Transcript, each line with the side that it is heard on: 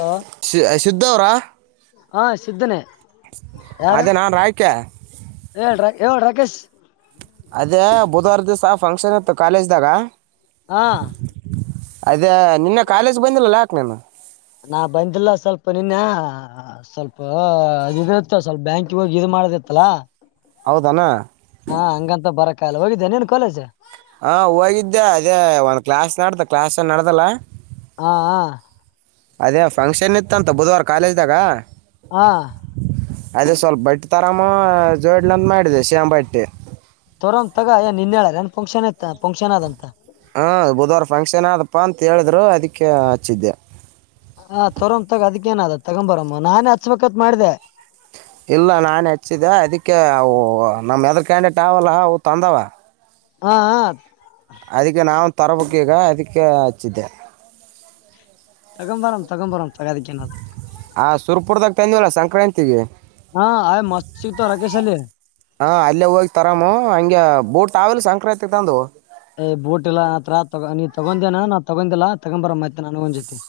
left: hello
right: ಶುದ್ಧ ಅವರ
left: ಹಾ ಸಿದ್ದನೆ
right: ಅದೇ ನಾನ್ು ರಾಯಕ
left: ಹೇಳ ಡ್ರಾ ಹೇಳಳ್ ರಾಕೇಶ್
right: ಅದೇ ಬುಧವಾರ ದಿವಸ ಫಂಕ್ಷನ್ ಇತ್ತು ಕಾಲೇಜ ದಾಗ
left: ಹಾ
right: ಅದೇ ನಿನ್ನ ಕಾಲೇಜ್ ಬಂದಿಲ್ಲಲ್ಲ ಯಾಕೆ ನೇು
left: ನಾ ಬಂದಿಲ್ಲ ಸ್ವಲ್ಪ ನಿನ್ನೆ ಸ್ವಲ್ಪ ಇ ಇತ್ತು ಸ್ವಲ್ಪ ಬ್ಯಾಂಕಿಗೆ ಹೋಗಿ ಇದು ಮಾಡೋದಿತ್ತಲಾ
right: ಹೌದನಾ
left: ಹಾ ಹಂಗಂತ ಬರಕ್ಕಲ್ಲ ಹೋಗಿದ್ದೆ ನೀನ್ ಕೋೇಜ
right: ಹಾ ಹೋಗಿದ್ದೆ ಅದೇ ಒಂದ್ ಕ್ಲಾಸ್ ನಡ್ದ ಕ್ಲಾಸ್ನ್ ನಡ್ದಲ್ಲ
left: ಹಾ
right: ಅದೇ ಫಂಕ್ಷನ್ ಇತ್ತಂತ ಬುಧವಾರ ಕಾಲೇಜ್ದಾಗ
left: ಹಾ
right: ಅದೇ ಸ್ವಲ್ಪ ಬಟ್ಟೆ ತರಾಮ ಜೋಡ್ಲಂತ ಮಾಡಿದೆ ಶೇಾಮ್ ಬಟ್ಟೆ
left: ತೋರ್ ತಗ ಏ ನಿನ್ ಹೇಳಾರ ಏನ್ ಫಕ್ಷನ್ ಇಐತ ಫಂಕ್ಷನ್ ಅದ ಅಂತ
right: ಹಾಂ ಬುಧವಾರ ಫಂಕ್ಷನ್ ಅದಪ್ಪ ಅಂತ ಹೇಳಿದ್ರು ಅದಕ್ಕೆ ಹಚ್ಚಿದ್ದೆ
left: ಹ ತೋರೊ ತಾಗ ಅದಕ್ಕೇನದ ತಗೊಂಬರಮ್ಮ ನಾನೇ ಹಚ್ಬೇಕತ್ ಮಾಡಿದೆೆ
right: ಇಲ್ಲ ನಾನು ಹೆಚ್ಚಿದ್ದೆ ಅದಕ್ಕೆ ಅವು ನಮ್ಮೆದ್ರ ಕ್ಯಾಂಡಿೇಟ್ ಅವಲ್ಲ ಅವು ತಂದವ
left: ಹಾ
right: ಅದಕ್ಕೆ ನಾವು ತರಬೇಕ ಈಗ ಅದಕ್ಕೆ ಹಚ್ಚಿದ್ದೆ
left: ತಗಂಬರಂ ತಗಂಬರಂ ತಗದಿಕ
right: ಹ ಸುರ್ಪುರದಾಗ ತಂದವಲ್ಲ ಸಂಕ್ರಾಂತಿಗೆ
left: ಹಾ ಆಯ್ ಮಸ್ತಿ ತ ರಕೇಶ ಅಲ್ಲಿ
right: ಹಾ ಅಲ್ಲೇ ಹೋಗಿ ತರಾಮ ಹಂಗೆ ಬೂಟ್ ಆಾವೇಲೆ ಸಂಕ್ರಾಂತಿ ತಂದು
left: ಯ್ ಬೋಟ್ ಎಲ್ಲಾ ಆ ತತ್ರ ತಗ ನೀ ತಗೊಂಡಂದೇನ ನಾ ತಗೊಂಡಿಲ್ಲ ತಗೊ ಬರ ಮತ್ತ ನನ್ಗ ಒಂದ್ಸತಿ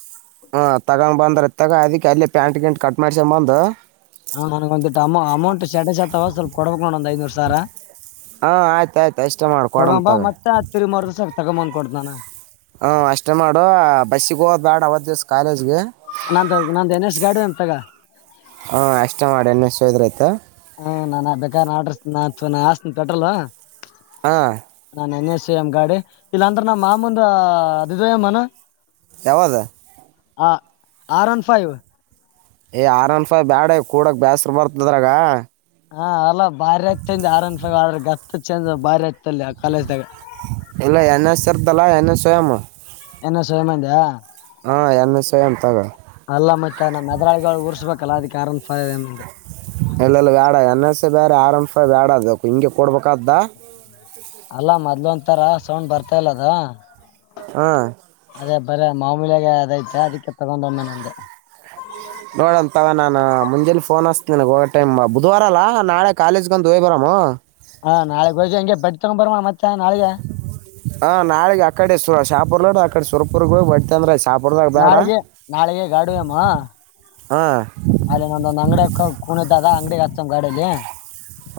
right: ಹ ತಗೊಂಡ್ ಬಂದ್ರ ತಗ ಅದಿ ಅಲ್ಲಿ ಪ್ಯಾಂಟ್ ಗಿಂಟ್ ಕಟ್ ಮಾಡಸೊಂಬಂದ್
left: ಹಾ ನನಗ ಒಂದ್ ಅ ಅಮೌಂಟ್ ಶಟಡ ಶತವ ಸ್ವಲ್ಪ ಕೊಡ್ಬೇಕು ನೋ ಒಂದ್ ಐನೂರು ಸಾವರ
right: ಹಾ ಆಯ್ತಾಯಯ್ತು ಇಷ್ಟೇ ಮಾಡ್ಕ ಕೊಡಂಬ ತಗ
left: ತಿರಿ ಮಾರದ ಸಾಕ ತಗೊಂಬ್ಕಡಡ್ ನಾನ
right: ಹ ಅಷ್ಟೇ ಮಾಡು ಬಸ್ಸಿಗೆ ಹೋದ್ ಬ್ಯಾಡ ಅವತ್ ದಿವ್ಸ ಕಾಲೇಜ್ಗೆ
left: ನಾ ನಂದ ದಿನೇಶ್ ಗಾಡು ಅಂತಗ
right: ಹಾ ಎಷ್ಟ ಮಾಡಣ್ ಸೋದ್ರ ಆಯತಾ
left: ಹಾ ನಾನನ್ ಬೇಕ ಆಡ್ರ ನಾ ಹಸ್ತನ ಪೆಟ್ರೋಲ್
right: ಹಾಂ
left: ನಾನ್ ಎನ್ ಎ ಸಿ ಎಮ್ ಗಾಡಿ ಇಲ್ಲಾಂದ್ರ ನಮ್ಮ್ ಮಾ ಮುಂದ ಅದಿದ ಎ್ನ
right: ಯಾವದ
left: ಆ ಆರ್ ಒನ್ ಫೈವ್
right: ಏ್ ಆರ್ ಅಂಡ್ ಫೈ್ ಬ್ಯಾಡ
left: ಹಾ ಅಲ್ಲ ಭಾರಿ ಆಯತಂದ ಆರಾಮ್ಸ್ರ ಗತ್ತತ್ ಚಂದ ಬಾರಿ ಆಯತ ಅಲ್ಲಿ ಆ ಕಾಲೇಜ್್ದಾಗ
right: ಇಲ್ಲ ನ ಸರ್್ದಲ್ಲ ನ ಸವಯಾಮ
left: ಎನ್ನ ಸಯಮಂದಾ
right: ಹಾಂ ಎ್ ಎಸ್ ಐ ಎಂತಗ
left: ಅಲ್ಲ ಮತ್ತೆ ನಮ್ಮ ಮೆದರಳಿಗಳು ಊರ್ಸ್ಬೇಕಲ್ಲ ಅದಕ್ಕೆ ಆಾರನ್ ಸ ಇದೆಗೆ
right: ಎಲ್ಲೆಲ್ಲ ಬ್ಯಾಡ ಎನ್ಸ ಬೇರೆ ಆರಾಮ್ ಬ್ಯಾಡ ಅದ ಹಿಂಗೆ ಕೊಡ್ಬೇಕ್ದ
left: ಅಲ್ಲಾ ಮೊದ್ಲ ಒಂತ ತರ ಸೌಂಡ್ ಬರ್ತಾ ಇಲ್ಲ ಅದ
right: ಹಾ
left: ಅದೇ ಬರ ಮಾಮೂಲ್ಯಾಗ ಅದಐತೆ ಅದಕ್ಕೆ ತಗೊಂಡೊಮ್ಮೆ ನ ಅಂದೆ
right: ನೋಡಂತವ ನಾ ಮುಂಜೆ ಫೋನ್ ಹಸ್ತ ನನಗೆ ಹೋಗೋ ಟೈಮ್ ಬುಧವಾರ ಅಲ್ಲ ನಾಳೆ ಕಾಲೇಜ್ಗಂಡ ಹೋಯ್ ಬರಾಮ
left: ಹಾ ನಾಳೆ ಹೋಗಿಂಗೆ ಬಡ್ ತಗೊಂಡ ಬರೋ ಮತ್ತೆ ನಾಳೆ
right: ಹಾ ನಾಳಗ್ ಅಕಡೆ ಸು ಶಾಪುರ್ ನೋ ಅಕಡೆ ಸುರಪುರ್ಗೆ ಹೋಗಿ ಬಟ್ಟತ ಅಂದ್ರೆ ಸಾಪದಾಗ ಬೇಡ
left: ನಾಳೆಗೆ ನಾಳೆಗೆ ಗಾಡಿ ಅಮ್ಮ
right: ಹಾ
left: ಅಲ್ಲಿ ನಂದೊಂದ್ ಅಂಗಡಿಯ ಕುಣ್ದ ಅದ ಅಂಗಡಿ ಹಚ್ಚಮ ಗಾಡಲ್ಲಿ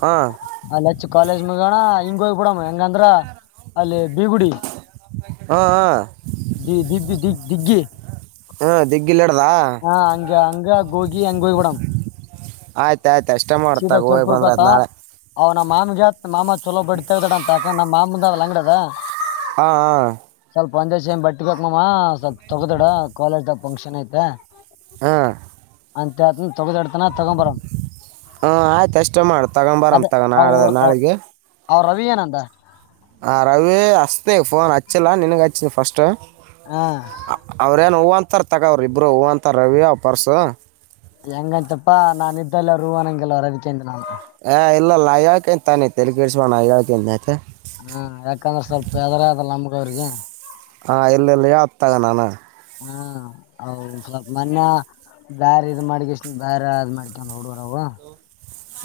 right: ಹಾ
left: ಅಲ್ಲಿ ಹಚ್ಚು ಕಾಲೇಜ್ ಮುಗೋಣ ಹಿಂಗ ಹೋಗ್ಬ ಬಿಡಮ್ ಹೆಂಗಂದ್ರ ಅಲ್ಲೇ ಬೀಗುಡಿ
right: ಹಾ ಹಾ
left: ದ ದಿಗ್ ದಿಗ್ ದಿಗ್ಗಿ
right: ಹಾ ದಿಗ್ಗಿಲ್ ಹಿಡ್ದಾ
left: ಹಾ ಹಂಗ ಹಂಗ ಗೋಗಿ ಹಂಗೋೋಗಿ ಕೂಡ
right: ಆಯ್ತ ಆಯ್ತು ಅಷ್ಟೇ ಮಾಡತಾಗ ಹೋಗಿ ಬಂದ್ರೆಯ್ ನಾಳೆ
left: ಅವ್ ನಮ್ಮ ಮಾಮಗತ್ ಮಾಮ ಚಲೋ ಬಡತವ ಗಡ ಅಂತ ಅಕ ನಮ್ಮ ಮಾಮಂದ ಅಂಗಡದ
right: ಹಾ ಹಾ
left: ಸ್ವಲ್ಪ ಒಂದೇಶ್ ಬಟ್ಟಿಗ್ ಹಕಮ್ಮ ಸ್ವಲ್ಪ ತಗ್ದಡ ಕಾಲೇಜಾಗ ಫಂಕ್ಷನ್ ಐತೆ
right: ಹಾ
left: ಅಂತ ಆ ತಗ ಎತನ ತಗಂಬ ಬರ
right: ಹಾಂ ಆಯ್ತು ಅಷ್ಟೇ ಮಾಡಿ ತಗೊಂಬರಂ ತಗೊಂಡ ನಾಳೆ ನಾಳಿಗೆ
left: ಅವ್ ರವಿ ಏನಂದ
right: ಆ ರವಿ ಅಸ್ತೇಫೋನ್ ಹಚ್ಚೆಲ್ಲ ನಿಿನಗೆಚ್ಚಿ ಫಸ್ಟ್
left: ಹಾ
right: ಅವ್ರೇಏನ್ ಹೂ ಅಂತಾರ ತಗೋ್ರ ಇಬ್ರು ಹೂ ಅಂತಾರ ರವಿ ಅವ ಪರ್ಸ
left: ಹೆಂಗಂತಪ್ಪಾ ನಾ ಇದ್ದೆಲ್ಲ ೂವಂಗಗೆಲ್ವರ ಅದಕ್ಕೆಂತ ನಾು
right: ಹ ಇಲ್ಲ ಅಯಾಳ್ಕೆಂತಾನೈಲ್ಲಿ ಕರ್ಸ ಮಾಡಣ ಅಯಾಳ್ಕ ಆಯತ
left: ಹಾ ಯಾಕಂದ್ರೆ ಸ್ವಲ್ಪ ಹೆದ್ರ ಆಲ್ಲ ನಮಗ ಅವ್ರಿಗೆ
right: ಹಾ ಎಲ್ಲೆಲ್ಲಿ ಯ ತಗ ನಾನು
left: ಹ್ಮ್ ಹೌದ ಸ್ವಲ್ಪ ಮೊನ್ನ ಬೇರೆ ಇ್ ಮಾಡ್ಿಕ ಇಷ್ಟ ಬೇರೆ ಅದ್ ಮಾಡ್ಕ ಹಡವರವು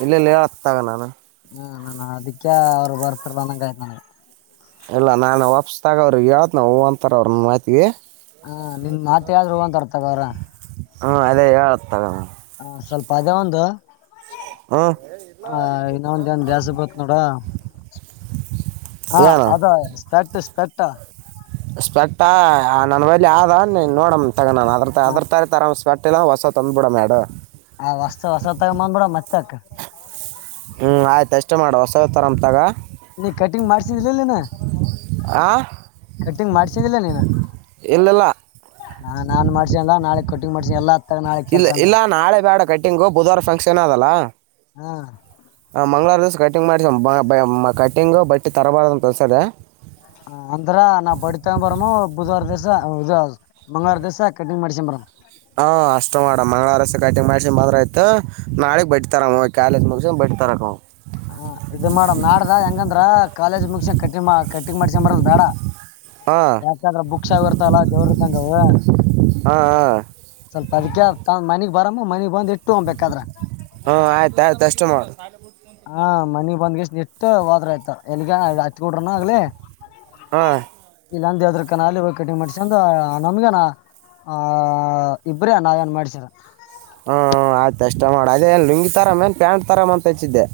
right: ಇಲ್ಲೆಲ್ಲ ಆತಾಗ ನಾನು
left: ಹ್ಮ ನಾನ್ ಅದಕ್ಕೆ ಅವ್ರು ಬರ್ತಿರ್ದ ಅಂಗಾಯಯ್ತ ನನಗೆ
right: ಇಲ್ಲ ನಾನು ವಾಪಸ್ ತಗೋವ್ರಿಗೆ ಹೇಳತ್ ನವು ಹ ಅಂತರ ಅವರು ಮಾಹತಿಗೆ
left: ಹಾ ನಿನ್ ಮಾತ್ ಯ್ರರು ಹೋಗಂತರ್ ತಗ ಅವ್ರ
right: ಹ್ಮ್ ಅದೇ ಹೇಳ ತಗ
left: ಹಾ ಸ್ವಲ್ಪ ಅದೇ ಒಂದು
right: ಹ್ಞೂ
left: ಹ ಇನ್ನೊಂದ ಏನ್ ದ್ಯಾಸ್ ಬತ್ ನೋಡ ಹಾ
right: ಏನು
left: ಅದ ಸ್ಪೆಟ್ ಸ್ಪೆಟ್
right: ಸ್ಪೆಕ್ಟ್ ನನ್ ಮಲಿ ಆದ ನೋಡ ತಗಾನನ್ಅದ್ರ ಅದ್ರ ತ ತರಾಮ ಸ್ವೆಟ್ರ್ ಎಲ್ಲ ಹೊ ವಸಾ ತಂದು್ ಬಿಡ ಮೇಡ
left: ಆ ಹೊಸ ಹೊಸ ತಗ ಬಂದ್ ಬಿಡ ಮತ್ತತ್ಕ್ಕ
right: ಹ್ಮ್ ಆಯ್ತು ಅಷ್ಟೇ ಮಾಡ ಹೊಸತರಮ ತಗ
left: ನೀ ಕಟಿಂಗ ಮಾಡಸಲ್ಲ ನ
right: ಆ
left: ಕಟ್ಟಿಂಗ್ ಮಾಡ್ಸಿದ್ದಿಲ್ಲ ನೀನು
right: ಇಲ್ಲಿಲ್ಲ
left: ಹಾ ನಾನ್ ಮಾಡ್ಸನಲ್ಲ ನಾಳೆ ಕಟಿಂಗ್ ಮಾಡ್ಸಿನಿ ಎಲ್ಲ
right: ಇಲ್ಲ ಇಲ್ಲ ನಾಳೆ ಬೇಡ ಕಟ್ಟಿಂಗು ಬುಧವಾರ ಫಂಕ್ಷನ್ ಅದಲ್ಲ
left: ಹ್ಮ್
right: ಹ ಮಂಗ್ವಾರ ದಿವಸ ಕಟಿಂಗ್ ಮಾಡಿ ಕಟಿಂಗ್ ಬಟ್ಟಿ ತರಬಾರ್ದ ಅಂತ ಕಲಸದೆ
left: ಅಂದ್ರ ನಾವು ಬಡಿತ ಬರಮ ಬುಧವಾರ ದಸ ಮಂಗಳವಾರ ದಿವ್ಸ ಕಿಂಟಿಗ್ ಮಾಡಸಮ ಬ್ರೋ
right: ಹ ಅಷ್ಟು ಮಾಡಮ ಮಂಗಳವಾರಸತೆ ಕಟಿಂಗ ಮಾಡಿಸಿ ಮದ್ ಆಯತು ನಾಳೆಗೆ ಬಟ್ಟತಾರ ಕಾಲೇಜ್ ಮುಗಸ ಬಟ್ಟ ತರಕ ಹೋಗಂ
left: ಹ ಇದು ಮಾಡಡಮ್ ನಾಡ್ದ ಹೆಂಗಂದ್ರ ಕಾಲೇಜ ಮುಗಸ ಕಟ್ಟಿ ಕಟ್ಟಿ ಮಾಡ್ಸಕೊಂಬರ ಬೇಡ
right: ಹಾ
left: ಯಾಕಂದ್ರೆ ಬುಕ್ಸ್ ಎಲ್ಲ ಇರ್ತವಲ್ಲ ದೇವ್ರ್ ಇದ್ದಂಗೆ ಅವು
right: ಹಾ ಹಾ
left: ಸ್ವಲ್ಪ ಅದಕ ಮನಗ್ ಬರಾಮ ಮನಗ್ ಬಂದ್ ಇಟ್ಟು ಹೋಗ್ಬೇಕಾದ್ರ
right: ಹ್ಮ ಆಯ್ತ ಆಯ್ತು ಅಷ್ಟು ಮಾಡ
left: ಹಾ ಮನಿಗ್ ಬಂದ್ಗೆಷ್ಟ ನಿಟ್ಟು ಹತ್ರ ಆಯ್ತ ಎಲ್ಲಿಗ ಹತ್ ಕೊಡ್ರನ ಆಗ್ಲಿ
right: ಹಾಂ
left: ಇಲ್ಲಾಂದ ಯದ್ರ ಕನಾಲ ಇ ಕಟಿಂಗ ಮಾಡಸ ಅಂದ ನಮ್ಗನ ಆಹ ಇಬ್ರೇ ನಾವೇಏನ್ ಮಾಡ್ಸರ
right: ಹ್ಮ್ ಆಯ್ತು ಅಷ್ಟ ಮಾಡ ಅದೇ ಏನ್ ಲುಂಗಿ ತರಾಮ ಏನ್ ಪ್ಯಾಂಟ್ ತರಾಮ ಅಂತ ಹಚ್ಚಿದ್ದೆ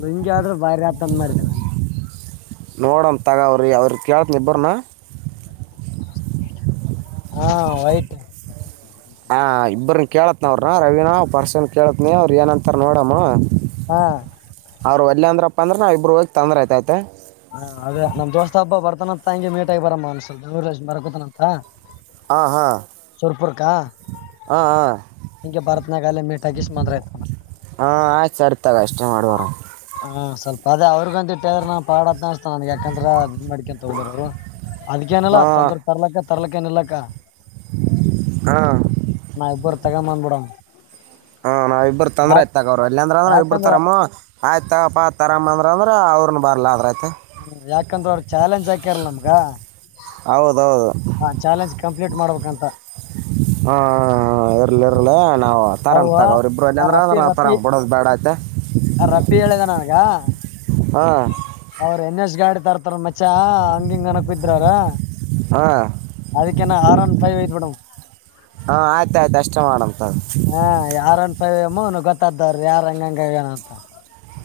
left: ಲುಂಗಿ ಆದ್ರೆ ಬಾರಿ ರತ ಅ ಮಾಡಿದ್ದೆ ನಾನು
right: ನೋಡೋಂ ತಗಾವ್ರಿ ಅವ್ರ ಕೇಳ್ತ ಇಬ್ಬರನ್ನ
left: ಹಾ ವೈಟ್
right: ಹಾಂ ಇಬ್ಬ್ರನ್ನ ಕೇಳತ್ನ ಅವ್ರ ರವೀನಾ ಪರ್ಸನ್ ಕೇಳತನ ಅವ್ರು ಏನಂತಾರೆ ನೋಡಮ್ಮ
left: ಹಾ
right: ಅವ್ರರು ಅಲ್ಲ ಅಂದ್ರಪ್ಪ ಅಂದ್ರ ನಾವ ಇಬ್ಬ ಹೋಗ ತಂದ್ರ ಆಯತೈತೆ
left: ಹಾ ಅದ ನಮ್ ದೋಸ್ತ ಹಬ್ಬ ಬರ್ತಾನನಂತ ಹಂಗೆ ಮೀಟ ಆಗ ಬರ ಮನ್ಸ ನೂ ಲ ಬರ್ಕೊತನಂತ
right: ಹ ಹಾ ಹ ಹಾ
left: ಹಂಗೆ ಬರತ್ನಾಗಾಲ ಮೀಟ್ ಹಾದ್ರ ಆಯತವ
right: ಹಾ ಆಯ್ತು ಅರ್ತಗ ಅಷ್ಟೇ ಮಾಡ್ವಾರ
left: ಹಾ ಸ್ವಲ್ಪದೇ ಅವ್ರಿಗ ಅಂತ ಇಟ್ಟದ್ರ ನಾ ಪಾಡದ್ ನ ಅಸಸ್ತ ನನ್ಗ್ ಯಾಕಂದ್ರ ಅ ಮಡಿಕ ಅದ್ಕೇನಲ್ಲ
right: ಹಾಂ
left: ತಂದ್ರ ತರ್ಲಕ್ಕ ತರ್ಲಕ್ಕ ಏನ್ ಇರ್ಲಕ್ಕ
right: ಹಾ
left: ನಾ ಇಬ್ಬರು ತಗಮಂದ್ ಬಿಡ
right: ಹಾ ನಾವಿಬ್ರು ತಂದರಾಯ್ತು ತಗೋ, ಅವರು ಅಲ್ಲಿ ಅಂದ್ರೆ ನಾವಿಬ್ರೂ
left: ಯಾಕಂದ್ರ
right: ತರಮು ಆಯ್ತ ತಗಪ್ಪ ತರಾಮ್ ಅಂದ್ರ ಅಂದ್ರ ಅವ್ರನ್ ಬರ್ಲ ಆದ್ರ ಆ್ತು
left: ಹ್ಮ ಯಾಕಂದ್ರ ಅವ್ರು ಚಾಲೆಂಜ್ ಆಕ್ಯಾರ ನಮ್ಗ
right: ಹೌದೌದು
left: ಹಾ ಚಾಲೆಂಜ್ ಕಂಪ್ಲೀಟ್ ಮಾಡ್ಬೇಕಂತ
right: ಹ ಇರ್ಲಿ ಇರ್ಲ ನಾವು ತರಾಮ
left: ಅವ
right: ತಗ ಅವ್ರ ಇಬ್ರು ಅಲ್ಲಿ
left: ಆ
right: ಅಂದ್ರ ಅಂದ್ರ ನವು ತರಾಮ್ ಬಡೋದು ಬೇಡ ಆಯತೆ
left: ರಪ್ಪಿ ಹೇಳಿದೆ ನನ್ಗ
right: ಹಾ
left: ಅವ್ರ ಎನ್ಶ್ ಗಾಡಿ ತರ್ತಾರ ಮಚ್ಚ ಹಂಗಿಂಗ ಅನಕ್ ಇದ್ರವ್ರ
right: ಹಾ
left: ಅದಕ್ಕೆ [inaudible]
right: ಹಾ ಆಯ್ತ ಆಯ್ತು ಅಷ್ಟೇ ಮಾಡಂತ
left: ಹ್ಮ್ ಯಾರ್ ಅಂತ ವೈಯಮು ಗೊತ್ತಾಗುತ್ತೆ ಯಾರು ಎಂಗೆಂಗ ಅಂತ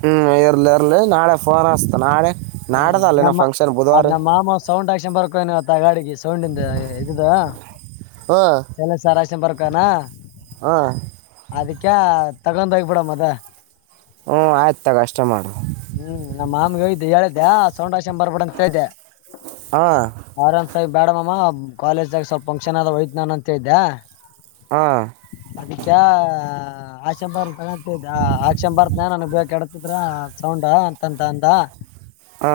right: ಹ್ಮ್ ಇರ್ಲಿ ಇರ್ಲಿ ನಾಳೆ ಫೋನ್ ಆಸ್ತು ನಾಳೆ
left: ಹ್ಮ್
right: ನಾಡದ ಅಲ್ಲಿನ
left: ನಮ್ಮ
right: ಫಂಕ್ಷನ್ ಬುಧವಾರ
left: ಅದ್ ನಮ್ಮ ಮಾಮ ಸೌಂಡ್ ಬರಾಕ್ ಹೋಗ್ಯಾನ ಇವತ್ ಆ ಗಾಡಿಗಿ ಸೌಂಡಿಂದ ಇದು
right: ಹಾಂ
left: ಚಲ ಸಾರಷ್ಟನ್ ಬರ್ಕಾನ
right: ಹಾಂ
left: ಅದಕ್ಕೆ ತಗೊಂಡ ಹೋಗಬಿಡ ಅದ
right: ಹ್ಮ ಆಯ್ತು ತಗ ಅಷ್ಟ ಮಾಡು
left: ಹ್ಮ್ ನಮ್ಮ ಮಾಮಗ ಹೇಳ್ದೆ ಸೌಂಡ ಆಕ್ಸ್ಕೆಂಡ್ ಬರ್ಬೇಡ ಅಂತ ಹೇಳ್ದೆ
right: ಹಾ
left: ಆರಾಮ್ ಸಾಗಿ ಬೇಡಮ್ಮ ಕಾಲೇಜ್ದಾಗ ಸ್ವಲ್ಪ ಫಂಕ್ಷನ್ ಅದ ಹಯತ ನಾನು ಅಂತ ಇದ್ದೆ
right: ಹಾ
left: ಅದಕ್ಕ ಆಕ್ಷಂಬರ್ ತ ಆಕ್ಷಂಬರ್ತ್ ನ ನನಗ್ ಬಡತಿದ್ರ ಸೌಂಡ ಅಂತಂತ ಅಂತ
right: ಹಾ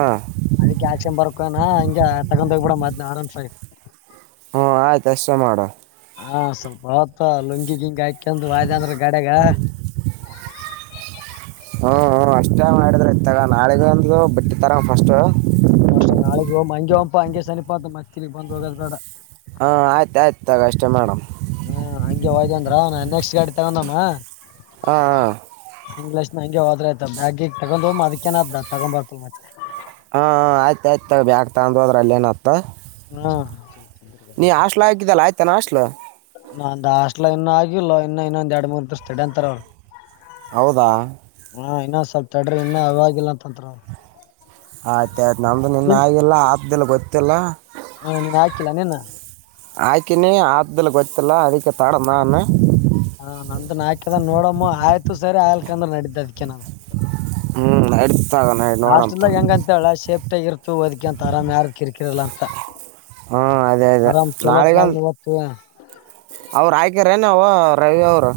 left: ಅದಿ ಆಕ್ಷನ್ ಬರಕ ನಾ ಹಿಂಗ ತಗೊಂಡೋಗ್ಬ ಬಿಡ ಮದ್ನ ಆರಾಮ್ ಸ
right: ಹ್ಮ ಆಯ್ತು ಎಷ್ಟ ಮಾಡುವ
left: ಹಾ ಸ್ವಲ್ಪ ಹೊತ್ತು ಲುಂಗಿ ಗಿಂಗಿ ಹಾಕಂದು ವಾದ ಅಂದ್ರ ಗಡೆಗ
right: [unintelligible] ಹಹಹ ನಾಳೆ ಅಂತ ಬಟ್ಟೆ ತರಣ ಫಸ್ಟ್
left: ಅ ನಾಳಿಗೆ ಹೋಗ್ ಹಂಗೆ ಹಂಪಾ ಹಂಗೆನಪ ಅಂತ ಮತ್ತಿಲಿಗ್ ಬ್ ಹೋಗೋ ಬೇಡ
right: ಹಾ ಆಯ್ತು ಆಯ್ತ ತಗ ಅಷ್ಟೇ ಮಾಡು
left: ಹಾ ಹಂಗೆ ಹೋದ ಅಂದ್ರ ನಾನ್ ನೆಕ್ಸ್ಟ್ ಗಾಡಿ ತಗೊಂಡಮ್ಮ
right: ಹ ಹಾ
left: ಇಂಗ್ಲಷ್ ನ ಹ ಹೋದ್ರ ಆಯತ ಬಾಗಿಗ ತಗೊಂಡ ಹ್ ಅದಕ್ಕೇನದ್ದ ತಗೊ ಬರ್ತ ಮತ್ತೆ
right: ಹಾ ಆಯ್ತ ಆಯ್ತ ಬಕ್ ತಂದ ಅದ್ರ ಅಲ್ಲೇಏನತ್ತ
left: ಹ್ಮ
right: ನೀ ಹಾಸ್ಟೆಲ್ ಹಾಕಿದ್ದಲ್ಲ ಆಯ್ತಾನಾಟ್ಲು
left: ನಂದ ಹಾಸ್ಟೆಲ್ ಇನ್ನು ಆಗಿಲ್ಲ ಇನ್ನು ಎರಡು ಮೂರು ದಿನ ಹೇಳಿ ಅಂತಾರೆ ಇನ್ನುೂ ಆಗಿಲ್ಲ ಇನ್ನು ಇನ್ನೊಂದ್ ಎರಡು ಮೂರ್ ದಿವಸ ತಡೆ ಅಂತಾರ
right: ಹೌದಾ
left: ಹಾ ಇನ್ನೊ ಸ್ವಲ್ಪ ತಡ್ರಿ ಇನ್ನ ಅವಾಗಿಲ್ಲ ಅಂತಂತ್ರ
right: ಆಯ್ತ ಆಯ್ತು ನಮ್ದು ನಿನ್ನ
left: ನಿನ್
right: ಆಗಿಲ್ಲ ಆತ್ದಿಲ್ಲ ಗೊತ್ತಿಲ್ಲ
left: ಹಾ ನೀನ್ ಹಾಕಿಲ್ಲ ನಿನ್ನ
right: ಹಾಕಿನಿ ಆತ್ತದಲ್ಲಿ ಕೊತ್ತಿಲ್ಲ ಅದಕ್ಕೆ ತಡದಾನ
left: ಹಾ ನಂದು ನಾಕದ ನೋಡಮ್ಮ ಆಯ್ತು ಸರಿ ಆಯ್ಲದ್ರ ನಡಿದ್ದ ಅದಕ ನಾನ
right: ಹ್ಮ್ ಎಡ್ ತಗಣ ನೋಡ ತಗ
left: ಕಳಾಶೆಪ್ ಒಟ್ಟಗ ಇರ್ತ ಅಓದಕ ಅಂತ ಆರಾಮ್ ಯಾರ ಕಿರ್ಕಿರಲ್ಲ ಅಂತ
right: ಹ್ಞೂ ಅದೇ ಅದೇ
left: ಆರಾಮ್ ಚಲೋತ್ನಾಗ ಪುವ
right: ಅವ್ರ ಆಯ್ಕಾರಏನ ಅವ ರವಿ ಅವರು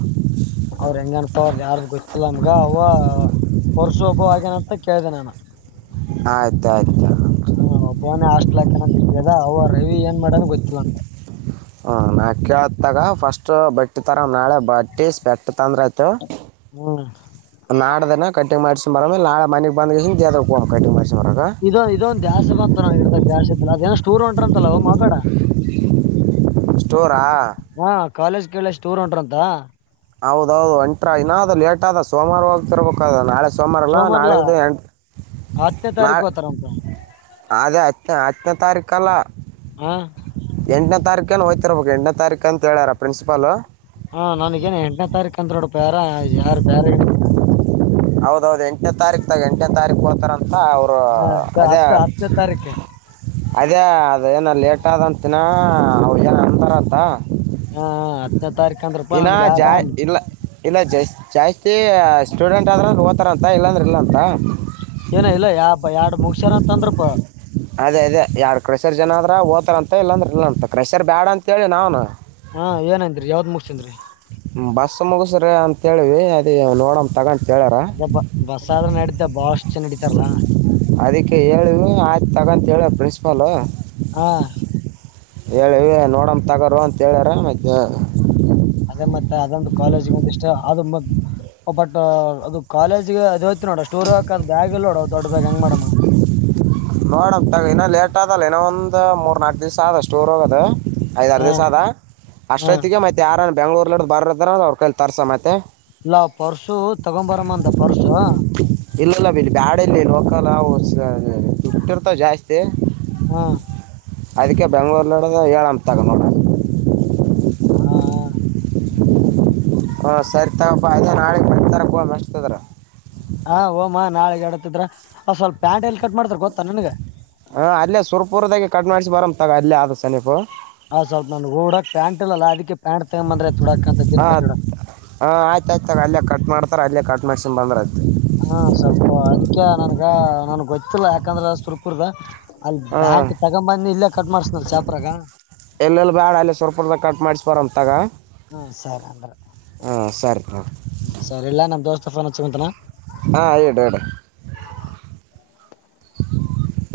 left: ಅವ್ರ ಹೆಂಗನಪ ಅವ್ರ ಯಾರು ಗೊತ್ತಿಲ್ಲ ನಮ್ಗ ಅವ ವರ್ಷು ಒಬ್ಬ ಹಾಗೇನಂತ ಕೇಳಿದೆ ನಾನು
right: ಆಯ್ತಾಯಯ್ತು
left: ಹಾ ಒಬ್ಬವನೇ ಹಸ್ಟ್ಲಾಕನಂತ ತಿದ ಅವ ರವಿ ಏನ್ ಮಾಡನ್ ಗೊತ್ತೀವ ಅಂಗ
right: [unintelligible] ಹ ನಾ ಕೇಳತ್ತಾಗ ಫಸ್ಟ್ ಬಟ್ಟಿ ತರ ನಾಳೆ ಬಟ್ಟಿ ಸ್ಪೆಕ್ಟ್ ತಂದ್ರ ಆಯ್ತು
left: ಹ್ಮ್
right: ನಾಡ್ದನ ಕಟ್ಟಂಗ್ ಮಾಡಸಿ ಬರ ನಾ ಮನೆಗ್ ಬಂದ ದೇ ಕಟ್ಟಿಂಗ್ ಮಾಡಸನ್ ಬರಾಗ
left: ಇದ ಇದೊಂದು ದ್ಯಾಸ ಬಂತ ನ ಗಿಡತಾಗ ದ್ಯಾಸ ಇಲ್ಲ ಅದಏನ್ ಸ್ಟೂರ್ ಹೊ ಮತಡ
right: ಸ್ಟೋರಾ
left: ಹಾ ಕಾಲೇಜ್ ಕೇಳಷ್ಟು ಊರ್ ಉಂಟ್ರ ಅಂತ
right: ಹೌದೌದು ಒಂಟ್ರ ಇನಾದ್ ಲೇಟ್ ಆದ ಸೋಮವಾರ ಹೋಗ್ತಿರ್ಬೇಕ ನಾಳೆ ಸೋಮ್ಮಾರಲ್ಲಾ
left: ಸೋಮವಾರ್ಲಾ
right: ನಾಳೆಗೆದ್ದ ಎ
left: ಹತ್ತನೇ ತಾರೀಕು
right: ನಾಳೆ
left: ಹೋತಾರಂತ
right: ಅದೇ ಹಚ್ನ ಹಚ್ಚನೇ ತಾರೀಖ ಅಲ್ಲ
left: ಹಾ
right: ಎಂಟನೇ ತಾರೀಕನು ಹೋಯ್ತರಬೇಕು ಎಂಟನೇ ತಾರೀಕ ಅಂತ ಹೇಳ್ಯಾರ ಪ್ರನ್ಸಿಪಾಲ್
left: ಹಾ ನನ್ಗೇನ್ ಎಂಟನೇ ತಾರೀಕ ಅಂದ ನೋಡು ಪ್ಯಾರ ಯಾರಾರ್ ಬೇರೆಗನಾರ
right: ಹೌದ ಹೌದು ಎಂಟನೇ ತಾರೀಕ ತಾಗ ಎಂಟನೇ ತಾರೀಕು ಹೋತಾರಂತ ಅವರು
left: ಹಾ
right: ಅದೇ
left: ಹತ್ತ ಹತ್ತನೇ ತಾರೀಕು
right: ಅದೇ ಅದ ಏನ ಲೇಟ್ ಆದಂತಿನ ಅವ ಏನ್ ಅಂತಾರಂತ
left: ಹಾ ಹತ್ತನೇ ತಾರೀಕು ಅಂದ್ರಪ್ಪ
right: ಇ
left: ನನ್ಗೆ ಯಾರ
right: ಜಾ ಇಲ್ಲ ಇಲ್ಲ ಜಸ್ ಜಾಸ್ತಿ ಸ್ಟೂಡೆಂಟ್ ಆದ್ರ ಓತಾರಂತ ಇಲ್ಲಾಂದ್ರೆ ಇಲ್ಲ ಅಂತ
left: ಏನ ಇಲ್ಲ ಯಾ ಎರಡ್ ಮುಗಸ್ಯಾರ ಅಂತ ಅಂದ್ರ ಪಾ
right: ಅದೇ ಅದೇ ಯಾರ್ ಕ್ರೆಷರ್ ಜನ ಅಂದ್ರ ಓತಾರಂತ ಇಲ್ಲಾಂದ್ರೆ ಇಲ್ಲಂತ ಕ್ರೆಶರ್ ಬ್ಯಾಡ ಅಂತ ಹೇಳೇಳಿ ನಾವನು
left: ಹಾ ಏನೇನ್್ರೀ ಯಾವ್ದ್ ಮುಗಸನ್್ರಿ
right: ಬಸ್ ಮುಗಸ್ರಿ ಅಂತ ಹೇಳವಿ ಅದ ನೋಡಂ ತಗೊಂತ ಹೇಳಾರ
left: ಬಸ ಆದ್ರ ನಡೀತ ಬಾಳಷ್ಟು ಚೆನ ನಡೀತಾರಲ್ಲಾ
right: ಅದಕ್ಕೆ ಹೇಳ ಆಯ್ತು ತಗೊಂತ ಹೇಳ ಪ್ರಿನ್ಸಿಪಾಲ್
left: ಹಾ
right: ಹೇಳಿವ ನೋಡಮ್ಮ ತಗೋರು ಅಂತ ಹೇಳ್ಯಾರ
left: ಅದೇ ಮತ್ತೆ ಅದೊಂದು ಕಾಲೇಜ್ಗ ಒಂದ ಇಷ್ಟ ಅದು ಬಟ್ ಅದು ಕಾಲೇಜ್ಗೆ ಅದು ಹಯ್ತ ನೋಡ ಸ್ಟೋರ್ ಹಾಕದ ಬ್ಯಾಗ್ಲ್ಲ ನೋಡ ದೊಡ್ ಬ್ಯ್ ಹಂಗ ಮಾಡಡಮ
right: ನೋಡಂ ತಗ ಇನ ಲೇಟ್ ಆದಲ್ಲ ಇನ ಒಂದ ಮೂರ್ ನಾಲ್ಕು ದಿವಸ ಆದದಷ್ಟು ಊರ್ ಹೋಗೋದು ಐದ್ರ್
left: ಹಾ
right: ದಿವಸ ಅದ
left: ಹಾ
right: ಅಷ್ಟೊತ್ತಿಗೆ ಮತ್ತೆ ಯಾರ ಬ ಬೆಂಗ್ೂರ್ ಬರ್ದಾರ ಅವ್ರ ಕೈ ತರ್ಸ ಮತ್ತೆ
left: ಇಲ್ಲ ಪರ್ಸು ತಗೊಂಬರಮ್ಮ ಅಂತ ಪರ್ಸು
right: ಇಲ್ಲಲ್ಲ ಬ ಬ್ಯಾಡಲ್ಲಿ ಲೋಕಲ್ ದುಡ್ ಇರ್ತಾವ ಜಾಸ್ತಿ
left: ಹ್ಮ್
right: ಅದಕ್ಕೆ ಬೆಂಗ್ಳೂರ್ ನಡ ಏಳ ಅ ತಗ ನೋ
left: ಹಾ ಹಾ
right: ಹ ಸರಿ ತಗೋಾ ಅದೇ ನಾಳೆ ಮತಾರ ಮೆಸ್ತದ್ರ
left: ಹಾ ಹಓಮ್ಮಾ ನಾಳಗ್ ಎಡತಿದ್ರ ಸ್ವಲ್ಪ ಪ್ಯಾಂಟ್ ಎಲ್ಲಿ ಕಟ್ ಮಾಡ್ತಾರ ಗೊತ್ತಾ ನನ್ಗ
right: ಹಾ ಅಲ್ಲೇ ಸುರ್ಪುರ್ದಾಗ ಕಟ್ ಮಾಡಿಸಿಿ ಬರಂತಗ ಅಲ್ಲೇ ಆದ್ ಸನೀಪು
left: ಆ ಸ್ವಲ್ಪ ನನ್ ಓಡಾಕ್ ಪ್ಯಾಂಟ್ಲ್ಲ ಅದ ಪ್ಯಾಂಟ್ ತಗೊಂದ್ರೆ ತಡಕಂತ ದಿನಪಡಕ್
right: ಹಾ ಆಯ್ತಾಯ ಆಯ್ತ ಅೇ ಕಟ್ ಮಾಡತ ಅಲ್ಲೇ ಕಟ್ ಮಾಡ್ಸೊಂಡನ್ ಬಂದ್ರ ಆಯತು
left: ಹಾ ಸ್ವಲ್ಪ ಅದಕ್ಕೆ ನನ್ಗ ನನ್ಗ್ ಗೊತ್ತಿಲ್ಲ ಯಾಕಂದ್ರೆ ಸುರ್ಕುರ್ದ ಅಲ್
right: ಹಾಂ
left: ಬ್ಯಾಂಟ್ ತಗೊಂಬನ್ನಿ ಇಲ್ಲೇ ಕಟ್ ಮಾಡ್ಸ್ನ್ರ ಚಾಪರಾಗ
right: ಎಲ್ಲೆಲ್ಲಿ ಬ್ಯಾಡ ಅಲ್ಲ ಸ್ವಲ್ಪ ಹೊದಾಗ ಕಟ್ ಮಾಡಿಸ ಬಾರ ತಗ
left: ಹ್ಮ ಸರಿ ಅಂದ್ರ
right: ಹಾಂ ಸರಿ ಹಾಂ
left: ಹ್ಮ ಸರಿ ಇಲ್ಲ ನಮ್ ದೋಸ್ತ ಫೋನ್ ಹಚ್ ಕುಂತನ
right: ಹಾ ಡು ಆಡು